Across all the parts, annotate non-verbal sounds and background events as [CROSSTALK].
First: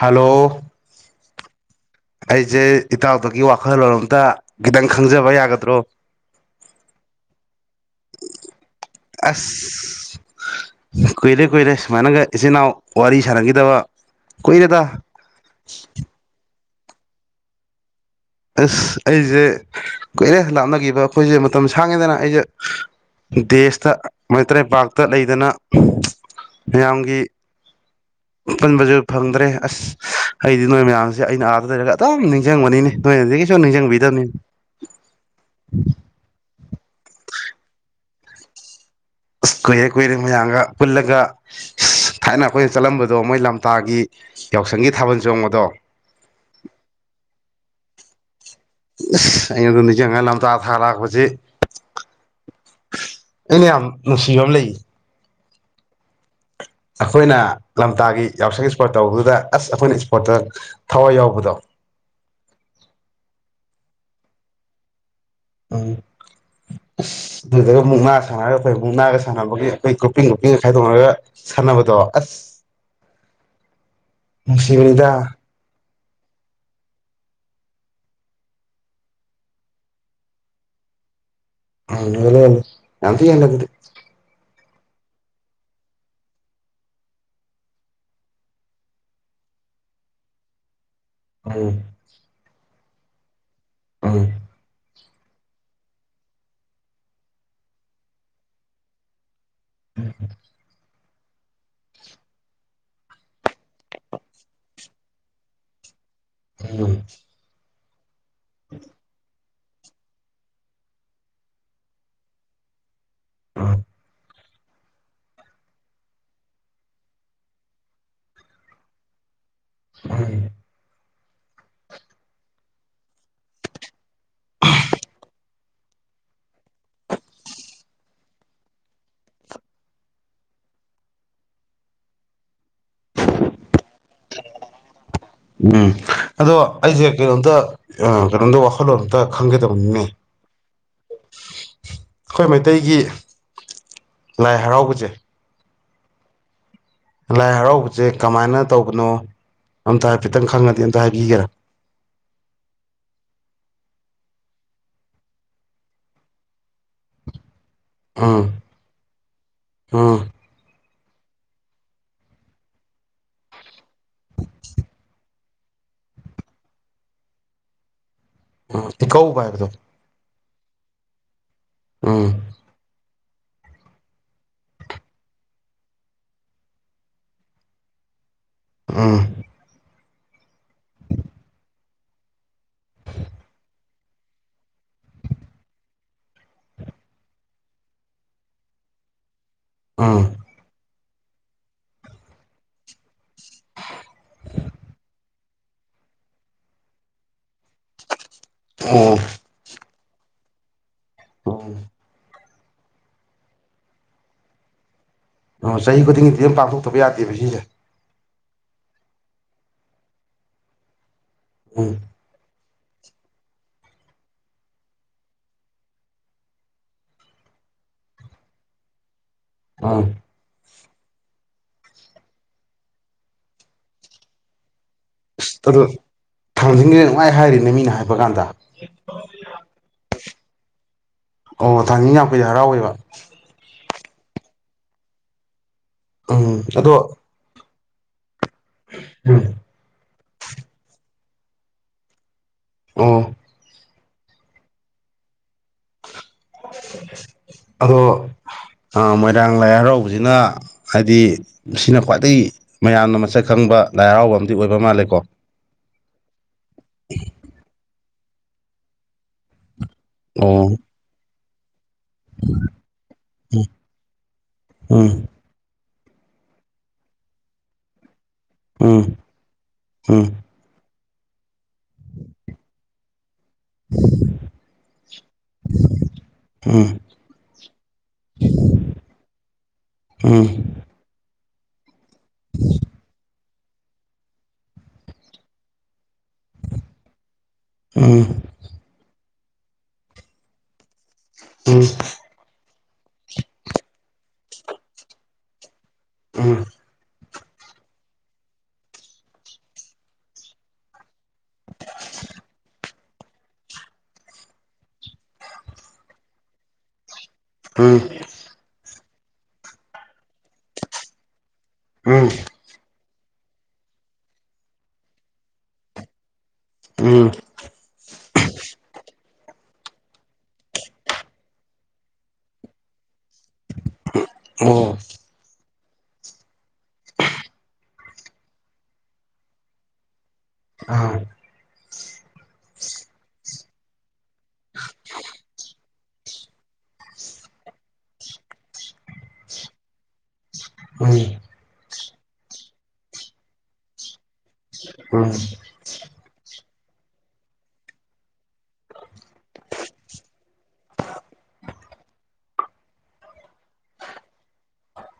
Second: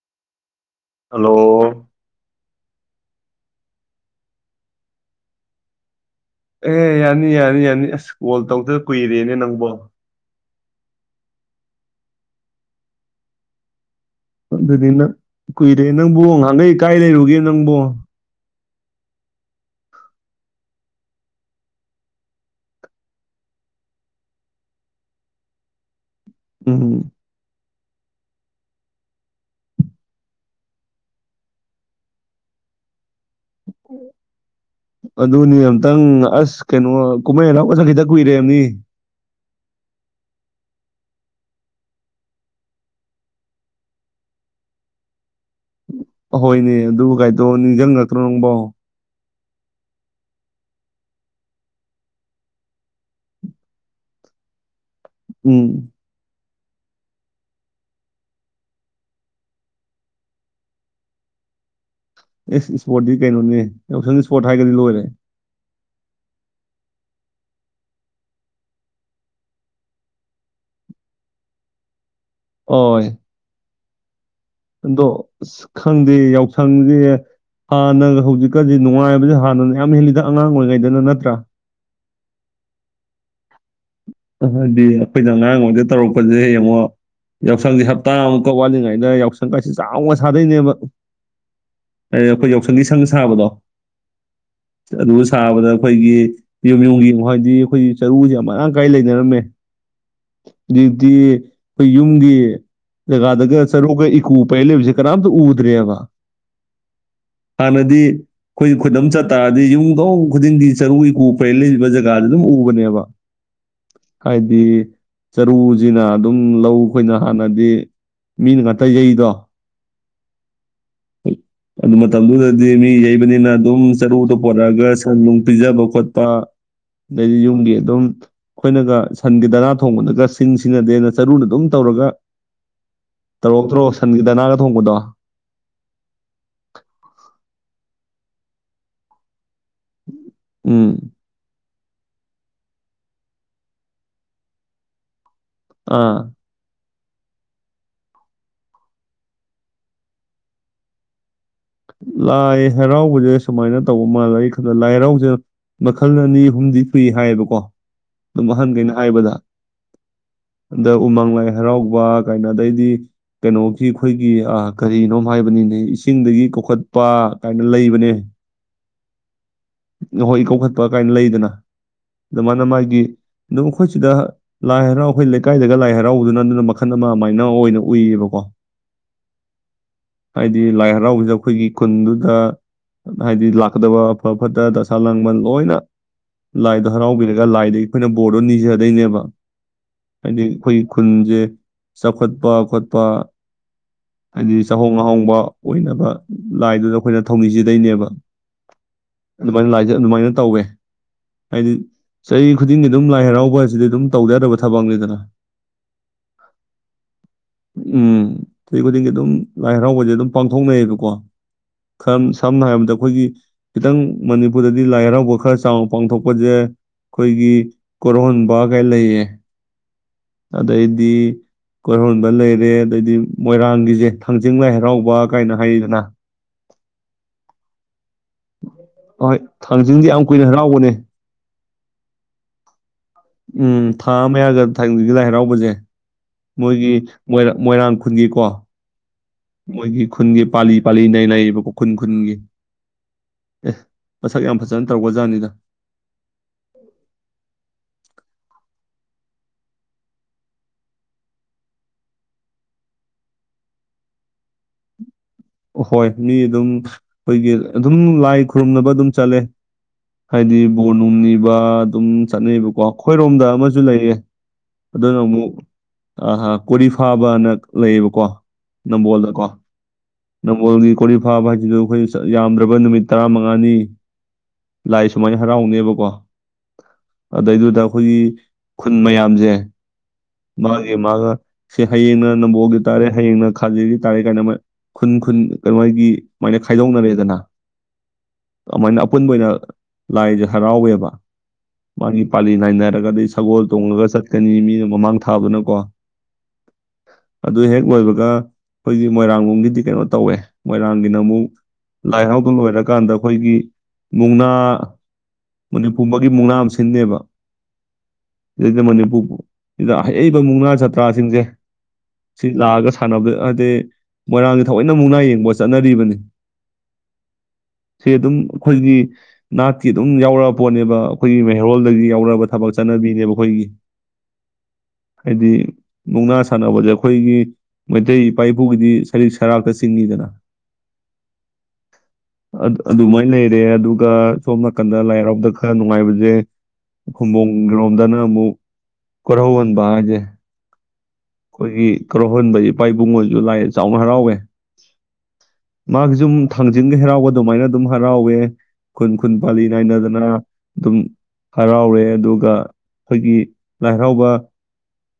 Hello hello ꯑꯩꯁꯦ ꯏꯇꯥꯎꯇꯒꯤ ꯋꯥꯈꯜꯂꯣꯟ ꯑꯝꯇ ꯈꯤꯇꯪ ꯈꯪꯖꯕ ꯌꯥꯒꯗ꯭ꯔꯣ ꯑꯦ ꯌꯥꯅꯤ ꯌꯥꯅꯤ ꯌꯥꯅꯤ ꯑꯁ ꯀꯣꯜ ꯇꯧꯗ ꯀꯨꯏꯔꯦꯅꯦ ꯅꯪꯕꯣ ꯑꯁ ꯀꯨꯏꯔꯦ ꯀꯨꯏꯔꯦ ꯁꯨꯃꯥꯏꯅꯒ ꯏꯆꯤꯟꯜ ꯏꯅꯥꯎ ꯋꯥꯔꯤ ꯁꯥꯟꯅꯈꯤꯗꯕ ꯑꯗꯨ ꯀꯨꯏꯔꯦꯗ ꯑꯗꯨꯗꯤ ꯅꯪ ꯀꯨꯏꯔꯦ ꯅꯪꯕꯨ ꯉꯥꯍꯥꯟꯒꯩ ꯀꯥꯏ ꯂꯩꯔꯨꯒꯦ ꯅꯪꯕꯣ ꯑꯁ ꯑꯩꯁꯦ ꯀꯨꯏꯔꯦ ꯂꯥꯞꯅꯈꯤꯕ ꯑꯩꯈꯣꯏꯁꯦ ꯃꯇꯝ ꯁꯥꯡꯉꯤꯗꯅ ꯑꯩꯁꯦ ꯗꯦꯁꯇ ꯃꯩꯇꯔ꯭ꯄꯥꯛꯔꯇ ꯂꯩꯗꯅ ꯎꯝ ꯃꯌꯥꯝꯒꯤ ꯄꯨꯟꯕꯁꯨ ꯐꯪꯗ꯭ꯔꯦ ꯑꯁ ꯑꯩꯗꯤ ꯅꯣꯏ ꯃꯌꯥꯝꯁꯦ ꯑꯩꯅ ꯑꯥꯗ ꯂꯩꯔꯒ ꯑꯗꯨꯝ ꯅꯤꯡꯖꯡꯕꯅꯤꯅꯦ ꯑꯗꯨꯅꯤ ꯑꯝꯇꯪ ꯑꯁ ꯀꯩꯅꯣ ꯀꯨꯝꯍꯩ ꯍꯥꯎꯒ ꯆꯠꯈꯤꯗ ꯀꯨꯏꯔꯦꯝꯅꯤ ꯀꯨꯏꯔꯦ ꯀꯨꯏꯔꯦ ꯃꯌꯥꯝꯒ ꯄꯨꯜꯂꯒ ꯑꯁ-ꯊꯥꯏꯅ ꯈꯣꯏꯅ ꯆꯠꯂꯝꯕꯗꯣ ꯃꯣꯏ ꯂꯝꯇꯥꯒꯤ ꯌꯥꯎꯁꯪꯒꯤ ꯊꯥꯕꯜ ꯆꯣꯡꯕꯗꯣ꯫ ꯍꯣꯏꯅꯦ ꯑꯗꯨꯒꯥꯏꯗꯣ ꯅꯤꯡꯖꯪꯉꯛꯇ꯭ꯔꯣ ꯅꯪꯕꯣ꯫ ꯑꯁ ꯑꯩꯅ ꯑꯗꯨ ꯅꯤꯡꯁꯤꯡꯉꯒ ꯂꯝꯇꯥ ꯊꯥ ꯂꯥꯛꯄꯁꯤ ꯑꯩꯅ ꯌꯥꯝ ꯅꯨꯡꯁꯤꯕ ꯑꯃ ꯂꯩꯌꯦ꯫ ꯎꯝ꯫ ꯑꯈꯣꯏꯅ ꯂꯝꯇꯥꯒꯤ ꯌꯥꯎꯁꯪ ꯏ꯭ꯁꯄꯣꯔꯠ ꯇꯧꯕꯗꯨꯗ ꯑꯁ ꯑꯩꯈꯣꯏꯅ ꯏ꯭ꯁꯄꯣꯔꯠꯇ ꯊꯋꯥꯏ ꯌꯥꯎꯕꯗꯣ꯫ ꯑꯦ ꯁ꯭ꯄꯣꯔꯠꯇꯤ ꯀꯩꯅꯣꯅꯦ ꯌꯥꯎꯁꯪ ꯁ꯭ꯄꯣꯔꯠ ꯍꯥꯏꯒ꯭ꯔꯗꯤ ꯂꯣꯏꯔꯦ꯫ ꯎꯝ ꯑꯁ ꯑꯗꯨꯗꯒ ꯃꯨꯛꯅꯥ ꯁꯥꯟꯅꯔꯒ ꯑꯈꯣꯏ ꯃꯨꯛꯅꯥꯒ ꯁꯥꯟꯅꯕꯒꯤ ꯑꯩꯈꯣꯏ ꯒ꯭ꯔꯨꯞꯄꯤꯡ ꯒ꯭ꯔꯨꯞꯄꯤꯡꯒ ꯈꯥꯏꯗꯣꯛꯅꯔꯒ ꯁꯥꯟꯅꯕꯗꯣ꯫ ꯑꯁ ꯑꯣꯏ꯫ ꯅꯨꯡꯁꯤꯕꯅꯤꯗ ꯑꯗꯣ ꯈꯪꯗꯦ ꯌꯥꯎꯁꯪꯁꯦ ꯍꯥꯟꯅꯒ ꯍꯧꯖꯤꯛꯀꯗꯤ ꯅꯨꯡꯉꯥꯏꯕꯖꯦ ꯍꯥꯟꯅꯅ ꯌꯥꯝ ꯍꯦꯜꯂꯤꯗ ꯑꯉꯥꯡ ꯑꯣꯏꯔꯤꯉꯩꯗꯅ ꯅꯠꯇ꯭ꯔꯥ꯫ ꯑ ꯍꯦꯜꯂꯦ ꯍꯦꯜꯂꯦ ꯌꯥꯝ ꯊꯤ ꯍꯦꯜꯂꯦ ꯗꯨꯗꯤ꯫ ꯍꯥꯏꯗꯤ ꯑꯈꯣꯏꯅ ꯑꯉꯥꯡ ꯑꯣꯏꯉꯩꯗ ꯇꯧꯔꯛꯄꯁꯦ ꯌꯦꯡꯉꯣ ꯌꯥꯎꯁꯪꯁꯦ ꯍꯞꯇꯥ ꯃꯨꯛꯀ ꯋꯥꯠꯂꯤꯉꯩꯗ ꯌꯥꯎꯁꯪ ꯀꯥꯁꯦ ꯆꯥꯎꯅ ꯁꯥꯗꯣꯏꯅꯦꯕ꯫ ꯎꯝ꯫ ꯑꯩ ꯑꯩꯈꯣꯏ ꯌꯥꯎꯁꯪꯒꯤ ꯁꯪ ꯁꯥꯕꯗꯣ꯫ ꯎꯝ꯫ ꯑꯗꯨ ꯁꯥꯕꯗ ꯑꯈꯣꯏꯒꯤ ꯌꯨꯝ ꯌꯨꯝꯒꯤ ꯍꯥꯏꯗꯤ ꯑꯩꯈꯣꯏꯒꯤ ꯆꯔꯨꯁꯦ ꯌꯥꯝ ꯃꯔꯥꯡ ꯀꯥꯏ ꯂꯩꯅꯔꯝꯃꯦ꯫ ꯍꯥꯏꯗꯤ ꯑꯩꯈꯣꯏ ꯌꯨꯝꯒꯤ ꯖꯒꯥꯗꯒ ꯆꯔꯨꯒ ꯏꯀꯨ ꯄꯩ ꯂꯩꯕꯁꯦ ꯀꯅꯥꯝꯇ ꯎꯗ꯭ꯔꯦꯕ꯫ ꯎꯝ꯫ ꯍꯥꯅꯗꯤ ꯈꯣꯏ [UNINTELLIGIBLE] ꯃꯨꯛ ꯆꯠ꯫ ꯍꯥꯏꯗꯤ ꯌꯨꯝꯊꯣꯡ ꯈꯨꯗꯤꯡꯒꯤ ꯆꯔꯨ ꯏꯀꯨ ꯄꯩꯔ ꯂꯩꯕ ꯖꯒꯥꯗꯨ ꯑꯗꯨꯝ ꯎꯕꯅꯦꯕ꯫ ꯑꯥ꯫ ꯍꯥꯏꯗꯤ꯫ ꯆꯔꯨꯁꯤꯅ ꯑꯗꯨꯝ ꯂꯧ ꯑꯩꯈꯣꯏꯅ ꯍꯥꯟꯅꯗꯤ ꯃꯤꯅ ꯉꯥꯛꯇ ꯌꯩꯗꯣ꯫ [UNINTELLIGIBLE] ꯑꯗꯨ ꯃꯇꯝꯗꯨꯗꯗꯤ ꯃꯤ ꯌꯩꯕꯅꯦ ꯑꯗꯨꯝ ꯆꯔꯨꯗ ꯄꯣꯔꯛꯑꯒ ꯁꯟ ꯅꯨꯡ ꯄꯤꯖꯕ ꯈꯣꯠꯄ ꯑꯗꯩꯗꯤ ꯌꯨꯝꯒꯤ ꯑꯗꯨꯝ ꯑꯩꯈꯣꯏꯅꯒ ꯁꯟꯒꯤ ꯗꯅꯥ ꯊꯣꯡꯕꯗꯒ ꯁꯤꯡ ꯁꯤꯖꯤꯟꯅꯗꯦꯅ ꯆꯔꯨꯅ ꯑꯗꯨꯝ ꯇꯧꯔꯒ ꯇꯧꯔꯛꯇ꯭ꯔꯣ ꯁꯟꯒꯤ ꯗꯅꯥꯒ ꯊꯣꯡꯕꯗꯣ꯫ ꯎꯝ ꯑꯗꯣ ꯑꯩꯁꯦ ꯀꯩꯅꯣꯝꯇ ꯀꯩꯅꯣꯝꯗ ꯋꯥꯈꯜꯂꯣꯟ ꯑꯃꯇ ꯈꯪꯒꯦ ꯇꯧꯅꯤꯅꯦ꯫ ꯎꯝ꯫ ꯑꯈꯣꯏ ꯃꯩꯇꯩꯒꯤ ꯂꯥꯏ ꯍꯔꯥꯎꯕꯁꯦ꯫ ꯑ꯫ ꯂꯥꯏ ꯍꯔꯥꯎꯕꯁꯦ ꯀꯃꯥꯏꯅ ꯇꯧꯕꯅꯣ ꯑꯝꯇ ꯍꯥꯏꯐꯦꯠꯇꯪ ꯈꯪꯉꯗꯤ ꯑꯝꯇ ꯍꯥꯏꯕꯤꯒꯦꯔꯥ꯫ ꯂꯥꯏ ꯍꯔꯥꯎꯕꯁꯦ ꯁꯨꯃꯥꯏꯅ ꯇꯧꯕ ꯃꯥꯜꯂꯦ ꯑꯩ ꯈꯟꯗ ꯂꯥꯏ ꯍꯔꯥꯎꯁꯦ ꯃꯈꯜ ꯑꯅꯤ ꯑꯍꯨꯝꯗꯤ ꯁꯨꯏ ꯍꯥꯏꯌꯦꯕꯀꯣ꯫ ꯎꯝ ꯑꯍꯟ ꯒꯩꯅ ꯍꯥꯏꯕꯗ꯫ ꯎꯝ ꯗ ꯎꯃꯪ ꯂꯥꯏ ꯍꯔꯥꯎꯕ ꯀꯥꯏꯅ ꯑꯗꯩꯗꯤ ꯀꯩꯅꯣꯒꯤ ꯈꯣꯏꯒꯤ ꯑ-ꯀꯔꯤꯅꯣꯝ ꯍꯥꯏꯕꯅꯤꯅꯦ ꯏꯁꯤꯡꯗꯒꯤ ꯀꯧꯈꯠ ꯈꯠꯄ ꯀꯥꯏꯅ ꯂꯩꯕꯅꯦ꯫ ꯑ ꯏꯀꯧꯕ ꯍꯥꯏꯕꯗꯣ꯫ ꯍꯣꯏ ꯏꯀꯧꯈꯠꯄ ꯀꯥꯏꯅ ꯂꯩꯗꯅ꯫ ꯎꯝ ꯗ ꯃꯥꯅ ꯃꯥꯒꯤ꯫ ꯑꯗꯨ ꯈꯣꯏꯁꯤꯗ ꯂꯥꯏ ꯍꯔꯥꯎ ꯑꯩꯈꯣꯏ ꯂꯩꯀꯥꯏꯗꯒ ꯂꯥꯏ ꯍꯔꯥꯎꯕꯗꯨꯅ ꯑꯗꯨꯅ ꯃꯈꯜ ꯑꯃ ꯑꯗꯨꯃꯥꯏꯅ ꯑꯣꯏꯅ ꯎꯏꯌꯦꯕꯀꯣ꯫ ꯑꯥ ꯍꯥꯏꯗꯤ ꯂꯥꯏ ꯍꯔꯥꯎꯗ ꯑꯩꯈꯣꯏꯒꯤ ꯈꯨꯟꯗꯨꯗ ꯍꯥꯏꯗꯤ ꯂꯥꯛꯀꯗꯕ ꯑꯐꯕ ꯐꯠꯇ ꯗꯁꯥ ꯂꯥꯡꯃꯟ ꯂꯣꯏꯅ ꯂꯥꯏꯗꯣ ꯍꯔꯥꯎꯕꯤꯔꯒ ꯂꯥꯏꯗꯒꯤ ꯑꯩꯈꯣꯏꯅ ꯕꯣꯔꯗꯣ ꯅꯤꯖꯗꯣꯏꯅꯦꯕ ꯎꯝ ꯍꯥꯏꯗꯤ ꯑꯩꯣꯏ ꯈꯨꯟꯁꯦ ꯆꯥꯎꯈꯠꯄ ꯈꯣꯠꯄ ꯍꯥꯏꯗꯤ ꯆꯍꯣꯡ ꯑꯍꯣꯡꯕ ꯑꯣꯏꯅꯕ ꯂꯥꯏꯗꯨꯗ ꯑꯩꯈꯣꯏꯅ ꯊꯧꯅꯤꯖꯗꯣꯏꯅꯦꯕ ꯑꯣ ꯑꯗꯨ ꯃꯅꯤ ꯂ ꯗ ꯑꯗꯨꯃꯥꯏꯅ ꯇꯧꯋꯦ ꯍꯥꯏꯗꯤ ꯆꯍꯤ ꯈꯨꯗꯤꯡꯒꯤ ꯑꯗꯨꯝ ꯂꯥꯏ ꯍꯔꯥꯎꯕ ꯍꯥꯏꯁꯤꯗꯤ ꯑꯗꯨꯝ ꯇꯧ ꯌꯥꯗꯕ ꯊꯕꯛꯅꯤꯗꯅ ꯑꯣ ꯆꯍꯤ ꯈꯨꯗꯤꯡꯒꯤꯗꯤ ꯑꯗꯨꯝ ꯄꯥꯡꯊꯣꯛꯇꯕ ꯌꯥꯗꯦꯕ ꯁꯤꯁꯦ ꯎꯝ ꯆꯍꯤ ꯈꯨꯗꯤꯡꯒꯤ ꯑꯗꯨꯝ ꯂꯥꯏ ꯍꯔꯥꯎꯕꯁꯦ ꯑꯗꯨꯝ ꯄꯥꯡꯊꯣꯛꯅꯩꯌꯦꯕꯀꯣ ꯎꯝ ꯈ ꯁꯝꯅ ꯍꯥꯏ ꯑꯩꯈꯣꯏꯒꯤ ꯈꯤꯇꯪ ꯃꯅꯤꯄꯨꯔꯗꯗꯤ ꯂꯥꯏ ꯍꯔꯥꯎꯕ ꯈꯔ ꯆꯥꯎꯅ ꯄꯥꯡꯊꯣꯛꯄꯁꯦ ꯑꯩꯈꯣꯏꯒꯤ ꯀꯣꯔꯍꯣꯟꯕ ꯀꯥꯏ ꯂꯩꯌꯦ ꯑꯥ ꯑꯗꯩꯗꯤ ꯀꯣꯏꯔꯣꯟꯕ ꯂꯩꯔꯦ ꯑꯗꯩꯗꯤ ꯃꯣꯏꯔꯥꯡꯒꯤꯁꯦ ꯊꯥꯡꯖꯤꯡ ꯂꯥꯏ ꯍꯔꯥꯎꯕ ꯑꯁ ꯀꯥꯏꯅ ꯑꯗꯣ ꯍꯥꯏꯔꯤꯗꯅ ꯊꯥꯡꯖꯟꯒꯦ ꯅꯨꯡꯉꯥꯏ ꯍꯥꯏꯔꯤꯅꯦ ꯃꯤꯅ ꯍꯥꯏ ꯐꯕꯒꯥꯟꯗ ꯍꯣꯏ ꯊꯥꯡꯖꯤꯡꯗꯤ ꯌꯥꯝ ꯀꯨꯏꯅ ꯍꯔꯥꯎꯕꯅꯦ ꯑꯣ ꯊꯥꯡꯖ ꯌꯥꯝꯄꯩꯗ ꯍꯔꯥꯎꯋꯦꯕ ꯎꯝ ꯊꯥ ꯑꯃ ꯌꯥꯒ ꯊꯒꯤ ꯂꯥꯏ ꯍꯔꯥꯎꯕꯁꯦ ꯎꯝ ꯃꯣꯏꯒꯤ ꯑꯗꯣ ꯃꯣꯏ ꯃꯣꯏꯔꯥꯡ ꯈꯨꯟꯒꯤꯀꯣ ꯎꯝ ꯃꯣꯏꯒꯤ ꯈꯨꯟꯒꯤ ꯄꯥꯂꯤ ꯄꯥꯂꯤꯅ ꯂꯩꯔꯤꯕ ꯈꯨꯈ ꯈꯨꯨꯟ ꯈꯨꯟꯒꯤ ꯑ ꯑꯦ ꯃꯁꯛ ꯌꯥꯝ ꯐꯖꯅ ꯇꯧꯒ ꯖꯥꯠꯅꯤꯗ ꯑꯗꯣ ꯃꯣꯏꯔꯥꯡ ꯂꯥꯏ ꯍꯔꯥꯎꯕꯁꯤꯅ ꯍꯥꯏꯗꯤ ꯁꯤꯅ ꯈ꯭ꯋꯥꯏꯗꯗꯒꯤ ꯃꯌꯥꯝꯅ ꯃꯁꯛ ꯈꯪꯕ ꯂꯥꯏ ꯍꯔꯥꯎꯕ ꯑꯃꯗꯤꯝ ꯑꯣꯏꯕ ꯃꯥꯜꯂꯦꯀꯣ ꯍꯣꯏ ꯃꯤ ꯑꯗꯨꯝ ꯑꯩꯈꯣꯏꯒꯤ ꯑꯗꯨꯝ ꯂꯥꯏ ꯈꯨꯔꯨꯝꯅꯕ ꯑꯗꯨꯝ ꯆꯠꯂꯦ ꯍꯥꯏꯗꯤ ꯑꯣ ꯕꯣꯔꯅꯨꯡꯅꯤꯕ ꯑꯥ ꯑꯗꯨꯝ ꯆꯠꯅꯩꯑꯕꯀꯣ ꯑꯩꯈꯣꯏꯔꯣꯝꯗ ꯑꯃꯁꯨ ꯂꯩꯌꯦ ꯎꯝ ꯑꯗꯨꯅ ꯑꯃꯨꯛ ꯑꯍꯥ ꯀꯣꯔꯤ ꯐꯥꯕꯅ ꯂꯩꯌꯦꯕꯀꯣ ꯎꯝ ꯅꯝꯕꯣꯜꯗꯀꯣ ꯎꯝ ꯅꯝꯕꯣꯜꯅꯤ ꯀꯣꯔꯤ ꯐꯥꯕ ꯍꯥꯏꯖꯤꯗꯨ ꯑꯩꯈꯣꯏ ꯆꯠ ꯌꯥꯝꯗ꯭ꯔꯥꯕꯗ ꯅꯨꯃꯤꯠ ꯇꯔꯥ ꯃꯉꯥꯅꯤ ꯂꯥꯏ ꯁꯨꯃꯥꯏꯅ ꯍꯔꯥꯎꯅꯦꯕꯀꯣ ꯎꯝ ꯑꯗꯩꯗꯨꯗ ꯑꯩꯈꯣꯏꯒꯤ ꯈꯨꯟ ꯃꯌꯥꯝꯖꯦ ꯎꯝ ꯃꯥꯒꯤ ꯃꯥꯒ ꯁꯤ ꯍꯌꯦꯡꯅ ꯅꯝꯕꯣꯜꯒꯤ ꯇꯥꯔꯦ ꯍꯌꯦꯡꯅ ꯈꯥꯒꯤꯔꯤ ꯇꯥꯔꯦ ꯀꯥꯏꯅ ꯃꯣꯏ ꯈꯨꯟ-ꯈꯨꯟ ꯀꯩꯅꯣꯒꯤ ꯃꯥꯏꯅ ꯈꯥꯏꯗꯣꯛꯅꯔꯦꯗꯅ ꯎꯝ ꯑꯃꯥꯏꯅ ꯑꯄꯨꯟꯕ ꯑꯣꯏꯅ ꯂꯥꯏꯖꯦ ꯍꯔꯥꯎꯋꯦꯕ ꯎꯝ ꯃꯥꯒꯤ ꯄꯂꯤ ꯅꯥꯏꯅꯔꯒꯗꯤ ꯁꯒꯣꯜ ꯇꯣꯡꯉꯥꯒ ꯆꯠ ꯇꯅꯤ ꯃꯤꯅ ꯃꯃꯥꯡ ꯊꯥꯕꯅꯀꯣ ꯎꯝ ꯑꯗꯨ ꯍꯦꯛ ꯂꯣꯏꯕꯒ ꯑꯩꯈꯣꯏꯒꯤ ꯃꯣꯏꯔꯥꯡ ꯒꯤꯗꯤ ꯀꯩꯅꯣ ꯇꯧꯋꯦ ꯃꯣꯏꯔꯥꯡꯒꯤꯅ ꯃꯨꯛ ꯂꯥꯏ ꯍꯔꯥꯎ ꯂꯣꯏꯔꯀꯥꯟꯗ ꯑꯩꯈꯣꯏꯒꯤ ꯃꯨꯛꯅꯥ ꯃꯅꯤꯄꯨꯝꯕꯒꯤ ꯃꯨꯛꯅꯥ ꯑꯃ ꯁꯤꯟꯅꯦꯕ ꯎꯝ ꯎꯝ [UNINTELLIGIBLE] ꯃꯅꯤꯄꯨꯔ ꯁꯤꯗ ꯑꯍꯩ-ꯑꯍꯩꯕ ꯃꯨꯛꯅꯥ ꯖꯥꯇ꯭ꯔꯥꯁꯤꯡꯖꯦ ꯎꯝ ꯁꯤ ꯂꯥꯛꯑꯒ ꯁꯟꯅꯕ ꯍꯥꯗꯤ ꯃꯣꯏꯔꯥꯡꯒꯤ ꯊꯑꯣꯏꯅ ꯃꯨꯛꯅꯥ ꯌꯦꯡꯕ ꯆꯠꯅꯔꯤꯕꯅꯤ ꯎꯝ ꯁꯤ ꯑꯗꯨꯝ ꯑꯈꯣꯏꯒꯤ ꯅꯥꯠꯀꯤ ꯑꯗꯨꯝ ꯌꯥꯎꯔꯛꯕ ꯄꯣꯠꯅꯦꯕ ꯑꯈꯣꯏꯒꯤ ꯃꯩꯍꯧꯔꯣꯜꯗꯒꯤ ꯌꯥꯎꯔꯛꯑꯕ ꯊꯕꯛ ꯆꯠꯅꯕꯤꯅꯦꯕ ꯑꯈꯣꯏꯒꯤ ꯑꯣ ꯍꯥꯏꯗꯤ ꯃꯨꯛꯅꯥ ꯁꯥꯟꯅꯕꯖꯦ ꯑꯩꯈꯣꯏꯒꯤ ꯃꯩꯇꯩ ꯏꯄꯥ ꯏꯄꯨꯒꯤꯗꯤ ꯁꯔꯤꯛ-ꯁꯔꯥꯛꯇ ꯆꯤꯡꯉꯤꯗꯅ ꯑꯥ ꯑꯗꯨꯃꯥꯏꯅ ꯂꯩꯔꯦ ꯑꯗꯨꯒ ꯁꯣꯝ ꯅꯥꯀꯟꯗ ꯂꯥꯏ ꯍꯔꯥꯎꯗ ꯈꯔ ꯅꯨꯡꯉꯥꯏꯕꯖꯦ ꯈꯨꯝꯕꯣꯡ ꯔꯣꯝꯗꯅ ꯑꯃꯨꯛ ꯀꯣꯔꯧꯍꯟꯕ ꯍꯥꯏꯖꯦ ꯎꯝ ꯑꯈꯣꯏꯒꯤ ꯀꯔꯧꯍꯟꯕ ꯏꯄꯥ ꯏꯕꯨꯡꯖꯨ ꯂꯥꯏ ꯆꯥꯎꯅ ꯍꯔꯥꯎꯋꯦ ꯎꯝ ꯃꯥꯒꯤꯖꯨ ꯊꯥꯡꯖꯤꯡꯒꯤ ꯍꯔꯥꯎꯕ ꯑꯗꯨꯃꯥꯏꯅ ꯑꯗꯨꯝ ꯍꯔꯥꯎꯋꯦ ꯈꯨꯟ-ꯈꯨꯟ ꯄꯥꯜꯂꯤ ꯅꯥꯏꯅꯗꯅ ꯑꯗꯨꯝ ꯍꯔꯥꯎꯔꯦ ꯑꯗꯨꯒ ꯑꯩꯈꯣꯏꯒꯤ ꯂꯥꯏ ꯍꯔꯥꯎꯕ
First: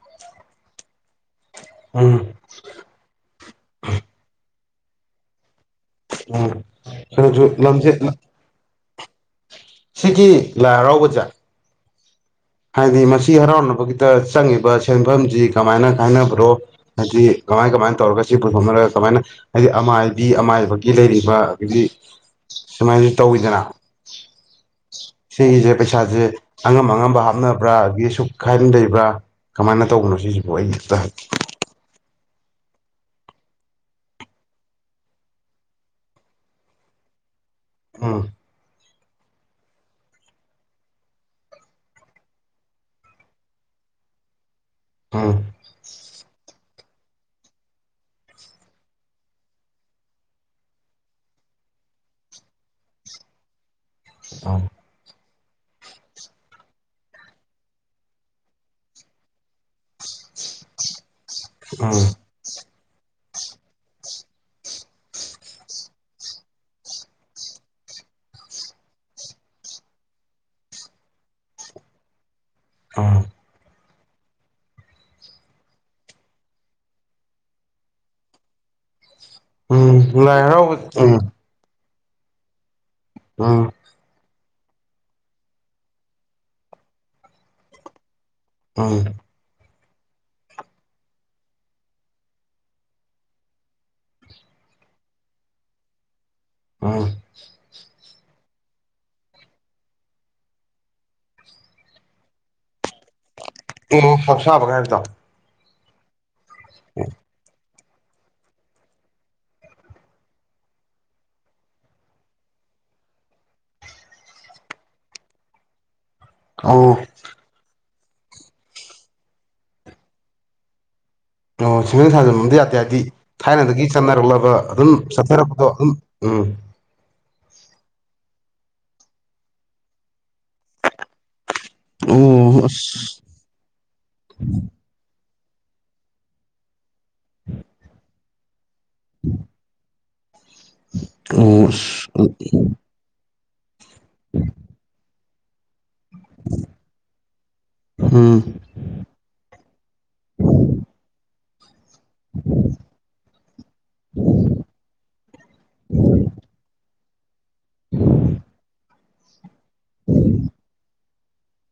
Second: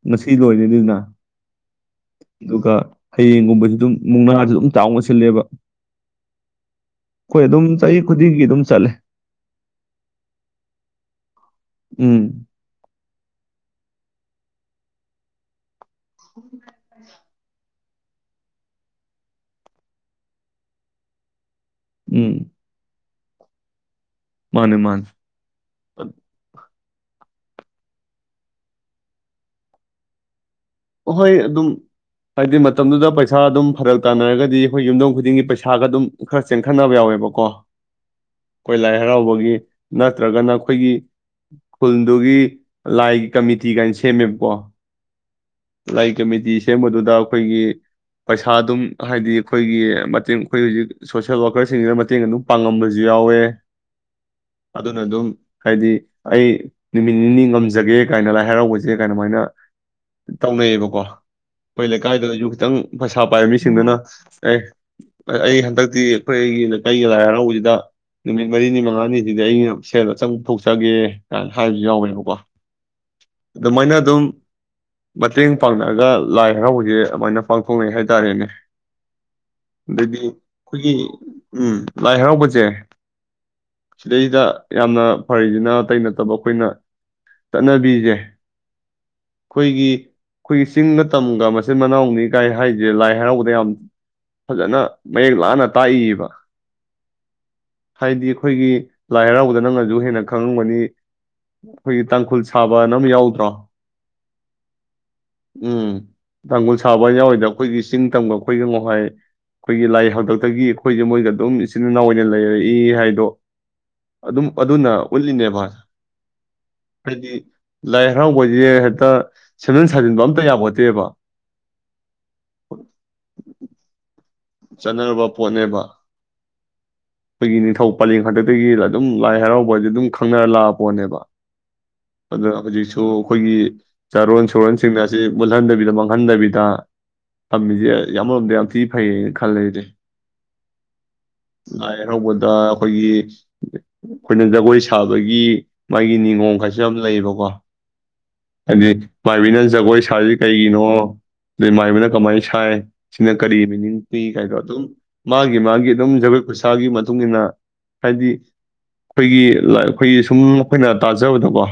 ꯉꯁꯤ ꯂꯣꯏꯔꯤꯅꯤꯗꯅ ꯎꯝ ꯑꯗꯨꯒ ꯍꯌꯦꯡꯒꯨꯝꯕꯖꯨ ꯗꯨꯝ ꯃꯨꯛꯅꯥꯖꯨ ꯑꯗꯨꯝ ꯆꯥꯎꯅ ꯁꯤꯜꯂꯦꯕ ꯎꯝ ꯑꯈꯣꯏ ꯀꯩꯅꯣꯁꯨ ꯑꯗꯨꯝ ꯆꯍꯤ ꯂꯝꯖꯦꯜ ꯈꯨꯗꯤꯡꯒꯤ ꯑꯗꯨꯝ ꯆꯠꯂꯦ ꯁꯤꯒꯤ ꯂꯥꯏ ꯍꯔꯥꯎꯕꯖꯦ ꯎꯝ ꯍꯥꯏꯗꯤ ꯃꯁꯤ ꯍꯔꯥꯎꯅꯕꯒꯤꯗ ꯆꯪꯉꯤꯕ ꯁꯦꯟꯐꯝꯖꯤ ꯀꯃꯥꯏꯅ ꯀꯥꯟꯅꯕ꯭ꯔꯣ ꯍꯥꯏꯗꯤ ꯀꯃꯥꯏ-ꯀꯃꯥꯏ ꯇꯧꯔꯒ ꯁꯤ ꯄꯨꯊꯣꯛꯅꯔꯒ ꯀꯃꯥꯏꯅ ꯍꯥꯏꯗꯤ ꯑꯃꯥꯏꯕꯤ-ꯑꯃꯥꯏꯕꯒꯤ ꯂꯩꯔꯤꯕ [UNINTELLIGIBLE] ꯗꯤ ꯎꯝ ꯁꯨꯃꯥꯏ ꯇꯧꯋꯤꯗꯅ ꯃꯥꯅꯦ ꯃꯥꯅꯦ ꯁꯤꯒꯤꯖꯦ ꯄꯩꯁꯥꯖꯦ ꯑꯉꯝ-ꯑꯉꯝꯕ ꯍꯥꯞ ꯍꯥꯞꯅꯕ꯭ꯔꯥ ꯑꯒꯤ ꯁꯨꯈꯥꯏꯅ ꯂꯩꯕ꯭ꯔꯥ ꯀꯃꯥꯏꯅ ꯇꯧꯕꯅꯣ ꯁꯤꯖꯦ ꯑꯣꯏꯣꯏꯇ [UNINTELLIGIBLE] ꯍꯣꯏ ꯑꯗꯨꯝ ꯍꯥꯏꯗꯤ ꯃꯇꯝꯗꯨꯗ ꯄꯩꯁꯥ ꯑꯗꯨꯝ ꯐꯔꯛ ꯇꯥꯟꯅꯔꯒꯗꯤ ꯑꯩꯈꯣꯏ ꯌꯨꯝꯗꯣꯡ ꯈꯨꯗꯤꯡꯒꯤ ꯄꯩꯁꯥꯒ ꯑꯗꯨꯝ ꯈꯔ ꯆꯦꯟꯈꯠꯅꯕ ꯌꯥꯎꯋꯦꯕꯀꯣ ꯎꯝ ꯑꯩꯈꯣꯏ ꯂꯥꯏ ꯍꯔꯥꯎꯕꯒꯤ ꯅꯠꯇ꯭ꯔꯒꯅ ꯑꯩꯈꯣꯏꯒꯤ ꯈꯨꯜꯗꯨꯒꯤ ꯂꯥꯏꯒꯤ ꯀꯃꯤꯇꯤ ꯀꯥꯏꯅ ꯁꯦꯝꯃꯦꯕꯀꯣ ꯑꯥ ꯂꯥꯏ ꯀꯃꯤꯇꯤ ꯁꯦꯝꯕꯗꯨꯗ ꯑꯩꯈꯣꯏꯒꯤ ꯄꯩꯁꯥ ꯑꯗꯨꯝ ꯍꯥꯏꯗꯤ ꯑꯩꯈꯣꯏꯒꯤ ꯃꯇꯦꯡ ꯑꯩꯈꯣꯏ ꯍꯧꯖꯤꯛ ꯁꯣꯁꯦꯜ ꯋꯥꯔꯀꯔꯁꯤꯡꯁꯤꯗ ꯃꯇꯦꯡ ꯑꯗꯨꯝ ꯄꯥꯡꯉꯝꯕꯁꯨ ꯌꯥꯎꯋꯦ ꯑꯗꯨ ꯑꯗꯨꯅ ꯑꯗꯨꯝ ꯍꯥꯏꯗꯤ ꯑꯩ ꯅꯨꯃꯤꯠ ꯅꯤꯅꯤ ꯉꯝꯖꯒꯦ ꯀꯥꯏꯅ ꯂꯥꯏ ꯍꯔꯥꯎꯁꯦ ꯀꯥꯏꯅꯃꯥꯏꯅ ꯇꯧꯅꯩꯌꯦꯕꯀꯣ ꯑꯩꯈꯣꯏ ꯎꯝ ꯂꯩꯀꯥꯏꯗꯨꯗꯁꯨ ꯈꯤꯇꯪ ꯐꯖ ꯄꯩꯁꯥ ꯄꯥꯏꯕ ꯃꯤꯁꯤꯡꯗꯨꯅ ꯑꯦ ꯑꯩ ꯍꯟꯗꯛꯇꯤ ꯑꯩꯈꯣꯏꯒꯤ ꯀꯩꯒꯤ ꯂꯥꯏ ꯍꯔꯥꯎꯕꯁꯤꯗ ꯅꯨꯃꯤꯠ ꯃꯔꯤꯅꯤ ꯃꯉꯥꯅꯤꯁꯤꯗꯤ ꯑꯩꯅ ꯁꯦꯜꯗ ꯆꯪꯕ ꯊꯣꯛꯆꯒꯦ ꯀꯥꯏꯅ ꯍꯥꯏꯕꯁꯨ ꯌꯥꯎꯋꯦꯕꯀꯣ ꯎꯝ ꯑꯗꯨꯃꯥꯏꯅ ꯑꯗꯨꯨꯝ ꯃꯇꯦꯡ ꯄꯥꯡꯉꯛꯑꯒ ꯂꯥꯏ ꯍꯔꯥꯎꯕꯁꯦ ꯑꯗꯨꯃꯥꯏꯅ ꯄꯥꯡꯊꯣꯛꯅꯩ ꯍꯥꯏꯇꯥꯔꯦꯅꯦ ꯎꯝ ꯑꯗꯩꯗꯤ ꯂꯥꯏ ꯍꯔꯥꯎꯕ ꯑꯩꯈꯣꯏꯒꯤ ꯎꯝ ꯎꯝ ꯂꯥꯏ ꯍꯔꯥꯎꯕꯁꯦ ꯎꯝ ꯁꯤꯗꯩꯁꯤꯗ ꯌꯥꯝꯅ ꯐꯔꯤꯁꯤꯅ ꯑꯇꯩ ꯅꯠꯇꯕ ꯑꯩꯈꯣꯏꯅ ꯆꯠꯅꯕꯤꯁꯦ ꯑ ꯑꯩꯈꯣꯏꯒꯤ ꯑꯩꯈꯣꯏꯒꯤ ꯆꯤꯡꯒ ꯇꯝꯒ ꯃꯆꯤꯟ ꯃꯅꯥꯎꯅꯤ ꯀꯥꯏ ꯍꯥꯏꯁꯦ ꯂꯥꯏ ꯍꯔꯥꯎꯕꯗ ꯌꯥꯝ ꯐꯖꯅ ꯃꯌꯦꯛ ꯂꯥꯅ ꯇꯥꯛꯏꯕ ꯑꯥ ꯍꯥꯏꯗꯤ ꯑꯩꯈꯣꯏꯒꯤ ꯂꯥꯏ ꯍꯔꯥꯎꯕꯗ ꯅꯪꯅꯁꯨ ꯍꯦꯟꯅ ꯈꯪꯉꯕꯅꯤ ꯑꯩꯈꯣꯏꯒꯤ ꯇꯥꯡꯈꯨꯜ ꯁꯥꯕꯅꯝ ꯌꯥꯎꯗ꯭ꯔꯣ ꯎ ꯍꯞꯁꯥꯕ ꯀꯥꯏ ꯍꯥꯏꯗꯣ ꯎꯝ ꯒꯣꯟ ꯁꯕꯩꯅꯦ ꯋꯥꯋꯥꯏꯗꯎ ꯑꯩꯈꯣꯏꯒꯤ ꯆꯤꯡ ꯇꯝꯒ ꯑꯩꯈꯣꯏꯒ ꯉꯍꯥꯏ ꯑꯩꯈꯣꯏꯒꯤ ꯂꯥꯏ ꯍꯗꯛꯇꯒꯤ ꯑꯩꯈꯣꯏꯁꯦ ꯃꯣꯏꯒ ꯑꯗꯨꯝ ꯏꯆꯤꯟ ꯏꯅꯥꯎꯏ ꯑꯣꯏꯅ ꯂꯩꯔꯛꯏ ꯍꯥꯏꯗꯣ ꯑꯗꯨꯝ ꯑꯗꯨꯅ ꯎꯠꯂꯤꯅꯦꯕ ꯑ ꯍꯥꯏꯗꯤ ꯂꯥꯏ ꯍꯔꯥꯎꯕ [UNINTELLIGIBLE] ꯑ ꯁꯦꯝꯖꯤꯟ ꯁꯥꯖꯤꯟꯕ ꯑꯝꯇ ꯌꯥꯄꯣꯠꯇꯦꯕ ꯑꯣ ꯁꯦꯝꯖꯤꯟ ꯁꯥꯖꯤꯟꯕꯝꯗꯤ ꯌꯥꯗꯦ ꯍꯥꯏꯕꯗꯤ ꯊꯥꯏꯅꯗꯒꯤ ꯆꯠꯅꯔꯛꯂꯕ ꯑꯗꯨꯝ ꯆꯠꯅꯔꯕ ꯆꯠꯊꯔꯛꯄꯗꯣ ꯄꯣꯠꯅꯦꯕ ꯑꯗꯨꯝ ꯎꯝ ꯑꯩꯈꯣꯏꯒꯤ ꯅꯤꯡꯊꯧ ꯄꯂꯦꯝ ꯈꯥꯛꯛꯇꯒꯤ ꯑꯗꯨꯝ ꯂꯥꯏ ꯍꯔꯥꯎꯕ ꯍꯥꯏꯗꯤ ꯑꯗꯨꯝ ꯈꯪꯅꯔ ꯂꯥꯛꯑ ꯄꯣꯠꯅꯦꯕ ꯑꯗꯨꯅ ꯑꯣ ꯍꯧꯖꯤꯛꯁꯨ ꯑꯁ ꯑꯩꯈꯣꯏꯒꯤ ꯆꯥꯔꯣꯟ ꯁꯨꯔꯣꯟꯁꯤꯡ ꯑꯁꯤ ꯃꯨꯜꯍꯟꯗꯕꯤꯗ ꯃꯥꯡꯍꯟꯗꯕꯤꯗ ꯊꯝꯃꯤꯁꯦ ꯌꯥꯝ ꯑꯃꯔꯣꯝꯗ ꯌꯥꯝ ꯊꯤ ꯐꯩꯌꯦ ꯈꯜ ꯂꯩꯔꯤꯦ ꯑꯣ ꯂꯥꯏ ꯑꯁ ꯍꯔꯥꯎꯧꯕꯗ ꯑꯩꯈꯣꯏꯒꯤ ꯑꯩꯈꯣꯏꯅ ꯖꯒꯣꯏ ꯁꯥꯕ ꯑꯗꯒꯤ ꯃꯥꯒꯤ ꯅꯤꯉꯣꯝ ꯀꯩꯁꯨ ꯌꯥꯝ ꯂꯩꯌꯦꯕꯀꯣ ꯎꯝ ꯍꯥꯏꯗꯤ ꯃꯥꯏꯕꯤꯅ ꯖꯒꯣꯏ ꯁꯥꯔꯤ ꯀꯩꯒꯤꯅꯣ ꯑꯗꯩ ꯃꯥꯏꯕꯅ ꯀꯃꯥꯏꯅ ꯁꯥꯏ ꯁꯤꯅ ꯀꯔꯤ ꯃꯤꯅꯤꯡ ꯄꯤ ꯀꯥꯏꯗꯣ ꯑꯗꯨꯝ ꯃꯥꯒꯤ ꯃꯥꯒꯤ ꯑꯗꯨꯝ ꯖꯒꯣꯏ ꯈꯨꯠꯁꯥ ꯑꯗꯨꯒꯤ ꯃꯇꯨꯡ ꯏ ꯃꯇꯨꯡꯏꯟꯅ ꯍꯥꯏꯗꯤ ꯑꯩꯈꯣꯏꯒꯤ ꯑꯩꯈꯣꯏꯒꯤ ꯁꯨꯝ ꯑꯩꯈꯣꯏꯅ ꯇꯥꯖ ꯆꯥꯖꯕꯗꯀꯣ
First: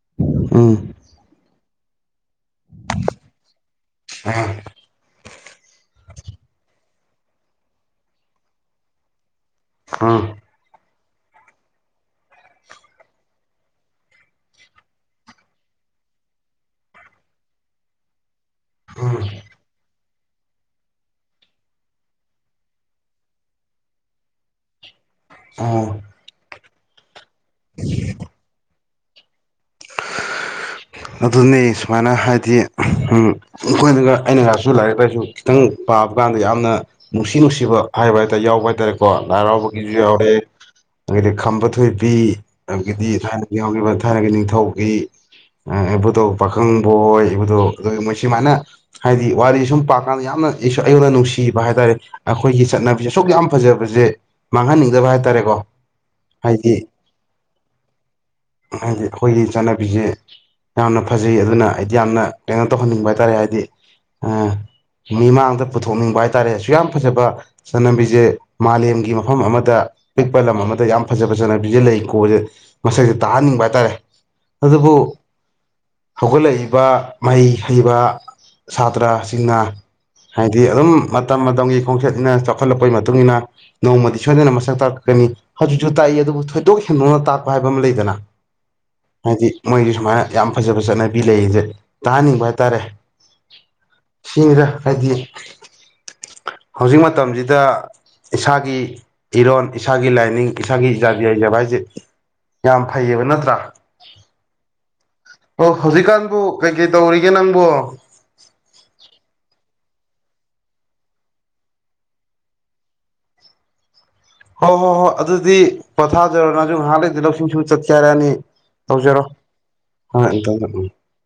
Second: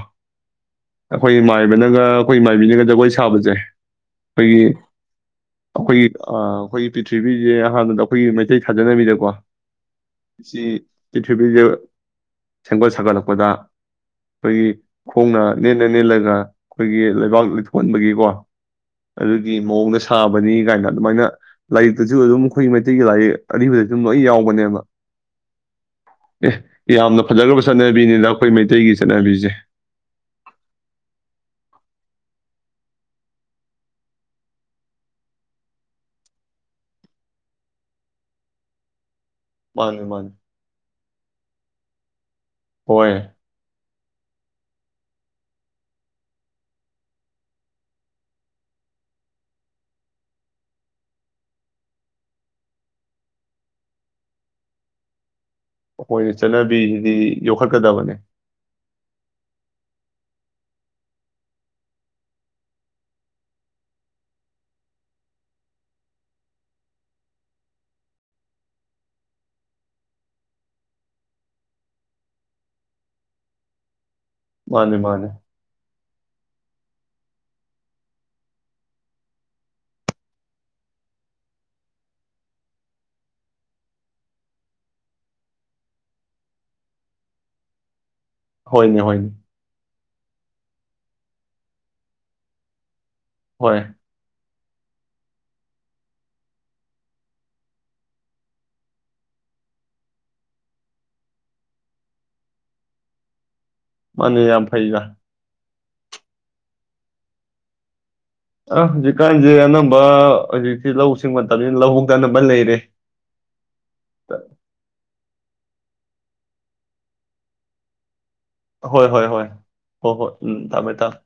ꯎꯝ ꯎꯝ ꯑꯩꯈꯣꯏ ꯃꯥꯏꯕꯅꯒ ꯑꯩꯈꯣꯏ ꯏ ꯃꯥꯏꯕꯤꯅꯒ ꯖꯒꯣꯏ ꯁꯥꯕꯁꯦ ꯑꯩꯈꯣꯏꯒꯤ ꯑꯩꯈꯣꯏꯒꯤ ꯑ ꯍꯣꯏ ꯄ꯭ꯔꯤꯊꯤꯕꯤꯁꯦ ꯑꯍꯥꯟꯕꯗ ꯑꯩꯈꯣꯏꯒꯤ ꯃꯩꯇꯩ ꯊꯥꯖꯅꯕꯤꯗꯀꯣ ꯁꯤ ꯄ꯭ꯤꯔꯤꯊꯤꯕꯤꯁꯦ ꯁꯦꯝꯒꯠ ꯁꯥꯒꯠꯂꯛꯄꯗ ꯑꯩꯈꯣꯏꯒꯤ ꯈꯣꯡꯅ ꯅꯦꯟꯅ ꯅꯦꯂꯒ ꯑꯩꯈꯣꯏꯒꯤ ꯂꯩꯕꯥꯛ ꯂꯩꯊꯣꯛꯍꯟꯕꯒꯤꯀꯣ ꯎꯝ ꯑꯗꯨꯒꯤ ꯃꯑꯣꯡꯅ ꯁꯥꯕꯅꯤ ꯀꯥꯏꯅ ꯑꯗꯨꯃꯥꯏꯅ ꯂꯥꯏꯔꯤꯛꯇꯁꯨ ꯑꯗꯨꯝ ꯑꯩꯈꯣꯏ ꯃꯩꯇꯩꯒꯤ ꯂꯥꯏꯔꯤꯛ ꯑꯔꯤꯕꯗ ꯑꯗꯨꯝ ꯂꯣꯏ ꯌꯥꯎꯕꯅꯦꯕ ꯑꯥ ꯌꯥꯝ ꯌꯥꯝꯅ ꯐꯖꯈ꯭ꯔꯕ ꯆꯠꯅꯕꯤꯅꯤꯅ ꯑꯩꯈꯣꯏ ꯃꯩꯇꯩꯒꯤꯁꯤ ꯠꯇꯅꯕꯤꯖꯦ ꯑꯗꯨꯅꯤ ꯁꯨꯃꯥꯏꯅ ꯍꯥꯏꯗꯤ ꯑꯩꯈꯣꯏꯅꯒ ꯑꯩꯅꯒꯁꯨ ꯂꯥꯏꯔꯤꯛ ꯂꯥꯏꯁꯨ ꯈꯤꯇꯪ ꯄꯥꯕ ꯀꯥꯟꯗ ꯌꯥꯝꯅ ꯅꯨꯡꯁꯤ ꯅꯨꯡꯁꯤꯕ ꯍꯥꯏꯕ ꯍꯥꯏꯇꯥꯔꯦ ꯌꯥꯎꯕ ꯍꯥꯏ ꯇꯥꯔꯦꯀꯣ ꯃꯥꯅꯦ ꯃꯥꯅꯦ ꯂꯔꯕꯨꯒꯔꯦ ꯑꯗꯤ ꯈꯥꯝꯕ ꯊꯣꯏꯕꯤ ꯍꯣꯏ ꯑꯗꯨꯒꯤꯗꯤ ꯊꯥꯏꯅꯒꯤ ꯌꯥꯎꯈꯤꯕ ꯍꯥꯟꯅꯒꯤ ꯅꯤꯡꯊꯧꯒꯤ ꯏꯕꯨꯙꯧ ꯄꯥꯈꯪꯕꯍꯣꯏ ꯏꯕꯨꯗꯧ ꯑꯗꯨꯒ ꯃꯣꯏ ꯁꯨꯃꯥꯏꯅ ꯍꯥꯏꯗꯤ ꯋꯥꯔꯤꯁꯦ ꯁꯨꯝ ꯄꯥꯛꯀꯥꯟꯗ ꯌꯥꯝꯅ ꯑꯩꯉꯣꯟꯗ ꯅꯨꯡꯁꯤꯕ ꯍꯥꯏ ꯇꯥꯔꯦ ꯑꯩꯈꯣꯏꯒꯤ ꯆꯠꯅꯕꯤꯁꯦ ꯑꯁꯨꯛ ꯌꯥꯝ ꯐꯖꯕꯁꯦ ꯃꯥꯡꯍꯟꯅꯤꯡꯗꯕ ꯍꯥꯏ ꯇꯥꯔꯦꯀꯣ ꯑꯩꯈꯣꯏ ꯆꯠꯅꯕꯤꯁꯤꯗꯤ ꯌꯣꯛꯈꯠꯀꯗꯕꯅꯦ ꯍꯥꯏꯗꯤ ꯑꯩꯈꯣꯏꯒꯤ [INAUDIBLE] ꯌꯥꯝꯅ ꯐꯖꯩ ꯑꯗꯨꯅ ꯍꯥꯏꯗꯤ ꯌꯥꯝꯅ ꯀꯩꯅꯣ ꯇꯧꯍꯟꯅꯤꯡꯕ ꯍꯥꯏ ꯇꯥꯔꯦ ꯍꯥꯏꯗꯤ ꯃꯤꯃꯥꯡꯗ ꯄꯨꯊꯣꯛꯅꯤꯡꯕ ꯍꯥꯏ ꯇꯥꯔꯦ ꯑꯁꯨꯛ ꯌꯥꯝ ꯐꯖꯕ ꯆꯠꯅꯕꯤꯁꯦ ꯃꯥꯂꯦꯝꯒꯤ ꯃꯐꯝ ꯑꯃꯗ ꯑꯄꯤꯛꯄ ꯂꯝ ꯑꯃꯗ ꯌꯥꯝ ꯐꯖꯕ ꯆꯠꯅꯕꯤꯁꯦ ꯂꯩ ꯀꯣꯁꯦ ꯃꯁꯛꯁꯦ ꯇꯥꯍꯟꯅꯤꯡꯕ ꯍꯥꯏ ꯇꯥꯔꯦ ꯃꯥꯅꯦ ꯃꯥꯅꯦ ꯍꯧꯒꯠꯂꯛꯏꯕ ꯃꯍꯩ ꯍꯩꯕ ꯁꯥꯇ꯭ꯔꯁꯤꯡꯅ ꯍꯥꯏꯗꯤ ꯑꯗꯨꯝ ꯃꯇꯝ ꯃꯇꯝꯒꯤ ꯈꯣꯡꯆꯠꯅꯤꯅ ꯆꯥꯎꯈꯠꯂꯛꯄꯒꯤ ꯃꯇꯨꯡ ꯏ ꯃꯇꯨꯡꯏꯟꯅ ꯅꯣꯡꯃꯗꯤ ꯁꯣꯏꯗꯅ ꯃꯁꯛ ꯇꯥꯛꯛꯀꯅꯤ ꯍꯧꯖꯤꯛꯁꯨ ꯇꯥꯛꯏ ꯑꯗꯨꯕꯨ ꯊꯣꯏꯗꯣꯛ ꯍꯦꯟꯗꯣꯛꯅ ꯇꯥꯛꯄ ꯍꯥꯏꯕ ꯑꯃ ꯂꯩꯗꯅ ꯍꯣꯏꯅꯦ ꯍꯣꯏꯅꯦ ꯍꯥꯏꯗꯤ ꯃꯣꯏꯒꯤ [UNINTELLIGIBLE] ꯌꯥꯝ ꯐꯖꯕ ꯆꯠꯅꯕꯤ ꯂꯩꯁꯦ ꯇꯥꯍꯟꯅꯤꯡꯕ ꯍꯥꯏꯇꯥꯔꯦ ꯍꯣꯏ ꯁꯤꯁꯦ ꯍꯥꯏꯗꯤ ꯍꯧꯖꯤꯛ ꯃꯇꯝꯁꯤꯗ ꯏꯁꯥꯒꯤ ꯏꯔꯣꯟ ꯏꯁꯥꯒꯤ ꯂꯥꯏꯅꯤꯡ ꯏꯁꯥꯒꯤ ꯏꯖꯥꯕꯤ ꯌꯥꯖꯕ ꯍꯥꯏꯁꯦ ꯌꯥꯝ ꯐꯩꯌꯦꯕ ꯅꯠꯇ꯭ꯔꯥ ꯃꯥꯅꯦ ꯌꯥꯝ ꯐꯩꯗ ꯑꯣ ꯍꯧꯖꯤꯛꯀꯥꯟꯕꯨ ꯀꯩ ꯀꯩ ꯇꯧꯔꯤꯒꯦ ꯅꯪꯕꯨ ꯑꯥ ꯍꯧꯖꯤꯛꯀꯥꯟꯁꯦ ꯑꯅꯝꯕ ꯍꯧꯖꯤꯛꯇꯤ ꯂꯧ ꯁꯤꯡ ꯃꯇꯝꯁꯤꯅ ꯂꯧꯍꯣꯡꯗꯅꯕ ꯂꯩꯔꯦ ꯍꯣꯏ ꯍꯣꯏ ꯍꯣꯏ ꯑꯗꯨꯗꯤ ꯄꯣꯊꯥꯖꯔꯣ ꯅꯁꯨ ꯉꯍꯥꯟ ꯂꯩꯗꯤ ꯂꯧꯁꯤꯡꯁꯤ ꯆꯠꯀꯦ ꯍꯥꯏꯔꯛꯑꯅꯤ ꯍꯣꯏ ꯍꯣꯏ ꯇꯧꯖꯔꯣ ꯍꯣꯏ ꯍꯣꯏ ꯍꯣꯏ ꯎꯝ ꯊꯝꯃꯦ ꯊꯝꯃꯦ